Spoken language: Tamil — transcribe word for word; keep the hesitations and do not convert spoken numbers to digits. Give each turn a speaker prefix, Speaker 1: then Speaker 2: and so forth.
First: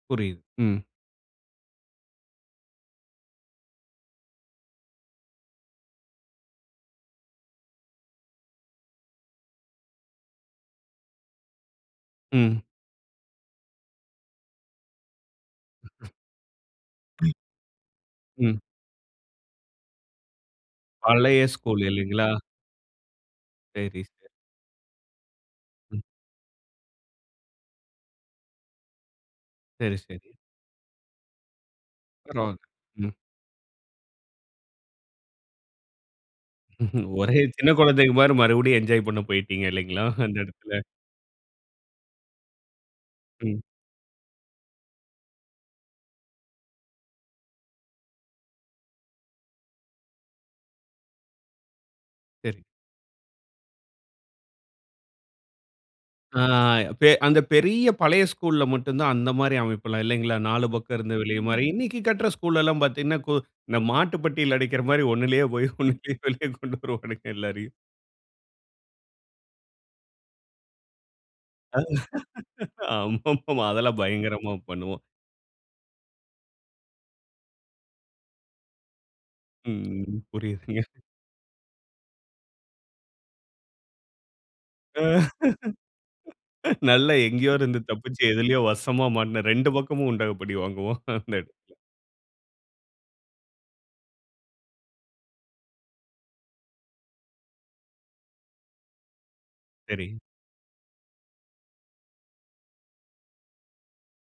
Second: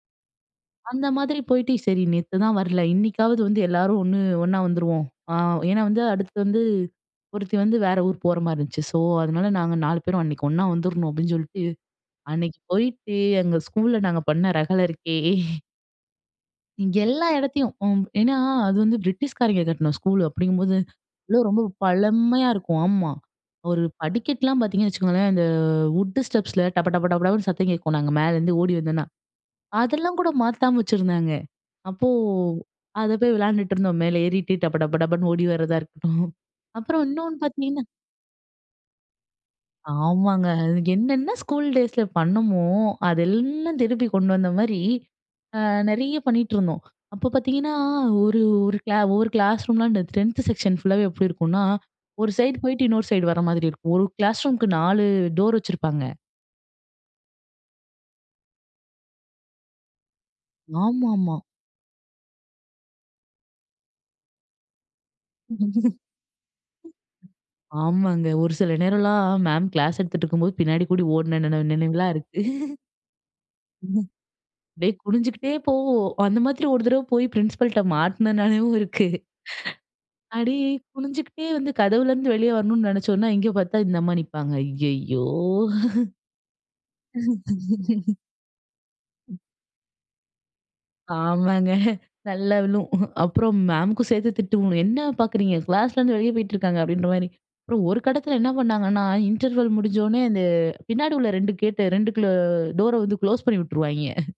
Speaker 1: புரியிது, ம்.
Speaker 2: அந்த மாதிரி போயிட்டு சரி நேத்துதான் வரல இன்னிக்காவது வந்து எல்லாரும் ஒண்ணு ஒன்னா வந்துருவோம். ஆ ஏன்னா வந்து அடுத்து வந்து ஒருத்தி வந்து வேற ஊர் போற மாரி இருந்துச்சு. ஸோ, அதனால நாங்க நாலு பேரும் அன்னைக்கு ஒன்னா வந்துடணும் அப்டின்னு சொல்ட்டு. அன்னைக்கு
Speaker 1: ம்.
Speaker 2: போயிட்டு எங்க ஸ்கூல்ல நாங்க பண்ண ரகள இருக்கே. இங்கே எல்லா இடத்தையும். ஒ ஏன்னா
Speaker 1: ம்.
Speaker 2: அது வந்து பிரிட்டிஷ்காரங்க கட்டண ஸ்கூலு அப்டிங்கும்போது அது
Speaker 1: பழைய
Speaker 2: ரொம்ப
Speaker 1: ஸ்கூல் இல்லைங்களா?
Speaker 2: பழமையா இருக்கும். ஆமா, ஒரு
Speaker 1: சரி ஸ்
Speaker 2: படிக்கட்டுலாம் பார்த்தீங்கன்னு வச்சுக்கோங்களேன். இந்த
Speaker 1: ம்.
Speaker 2: வுட்டு ஸ்டெப்ஸில டப, டப, டபடபன்னு சத்தம் கேட்கும் நாங்க மேலருந்து ஓடி வந்தோம்னா,
Speaker 1: சரி,
Speaker 2: அதெல்லாம் கூட
Speaker 1: சரி.
Speaker 2: மாத்தாம வச்சுருந்தாங்க. அப்போ
Speaker 1: பரவால்ல, ம்.
Speaker 2: அத போய் விளையாண்டுட்டு இருந்தோம் மேல ஏறிட்டு டபடபடபன்னு ஓடி வரதா இருக்கட்டும் அப்புறம் இன்னொனு
Speaker 1: ஒரே சின்ன
Speaker 2: பார்த்தீங்கன்னா
Speaker 1: குழந்தைக மாரி மறுபடியும் என்ஜாய் பண்ண போயிட்டீங்க இல்லைங்களா? அந்த
Speaker 2: ஆமாங்க. அது
Speaker 1: இடத்துல.
Speaker 2: என்னென்ன ஸ்கூல் டேஸில பண்ணோமோ
Speaker 1: ம்.
Speaker 2: அதெல்லாம் திருப்பி கொண்டு வந்த மாரி அ நெறிய பண்ணிட்டுருந்தோம். அப்ப பார்த்தீங்கன்னா ஒரு, ஒரு கிளா ஒவ்வொரு கிளாஸ் ரூம்லாம் அந்த டென்த் டென்த் செக்ஷன் ஃபுல்லாவே எப்டி இருக்கும்னா, ஒரு
Speaker 1: சரி.
Speaker 2: சைட் போயிட்டு இன்னொரு சைடு வர மாதிரி இருக்கும். ஒரு கிளாஸ் ரூமுக்கு நாலு டோர் வச்சிருப்பாங்க.
Speaker 1: ஆ, பெ அந்த பெரிய பழைய ஸ்கூல்ல மட்டும் தான் அந்த மாரி அமைப்புல்லாம் இல்லைங்களா, நாலு பக்கம் இருந்து
Speaker 2: ஆமாமா.
Speaker 1: வெளிய மாரி இன்னைக்கு கட்ற ஸ்கூல் எல்லாம் பார்த்தீங்கன்னா, கோ இப்போ இந்த மாட்டு பெட்டியல அடிக்கிற மாரி ஒண்ணுலேயே போய் ஒண்ணுலேயே வெளியே கொண்டு வருவாங்க எல்லாரையும்.
Speaker 2: ஆமாங்க. ஒரு சில நேரம்லாம் மேம் கிளாஸ் எடுத்துட்டு இருக்கும்போது பின்னாடி கூடி ஓடின நினைவு நினைவுலாம் இருக்கு.
Speaker 1: ஆமாமா, அதெல்லாம் பயங்கரமா
Speaker 2: அப்டியே
Speaker 1: பண்ணுவோம்.
Speaker 2: குனிஞ்சுகிட்டே போவோம் அந்த மாதிரி ஒரு தடவ போய் பிரின்சிபல்ட்ட மாட்டுனனாலையும் இருக்கு.
Speaker 1: ம்.
Speaker 2: அடியே
Speaker 1: புரிது.
Speaker 2: குனிஞ்சுகிட்டே வந்து கதவுல இருந்து வெளிய வரணும்னு நெனைச்சோன்னா, இங்கே பார்த்தா இந்த அம்மா நிப்பாங்க ஐயயோ!
Speaker 1: நல்லா எங்கேயோ இருந்து தப்பிச்சு எதிலேயோ வசமா மாட்டுன ரெண்டு பக்கமும் உண்டகப்படி வாங்குவோம். அந்த
Speaker 2: ஆமாங்க. நல்லா விழும் அப்புறம் மேமுக்கும் சேர்த்து திட்டுங்க என்ன பார்க்குறீங்க கிளாஸ்லருந்து வெளியே போயிட்டு இருக்காங்க அப்டின்ற மாரி அப்புறம் ஒரு கட்டத்தில என்ன பண்ணாங்கன்னா, இன்டர்வெல்
Speaker 1: சரி.
Speaker 2: முடிஞ்சோனே அந்த பின்னாடி உள்ள ரெண்டு கேட் ரெண்டுக்குள்ள டோர வந்து குளோஸ் பண்ணி வுட்டுருவாய்ங்கே.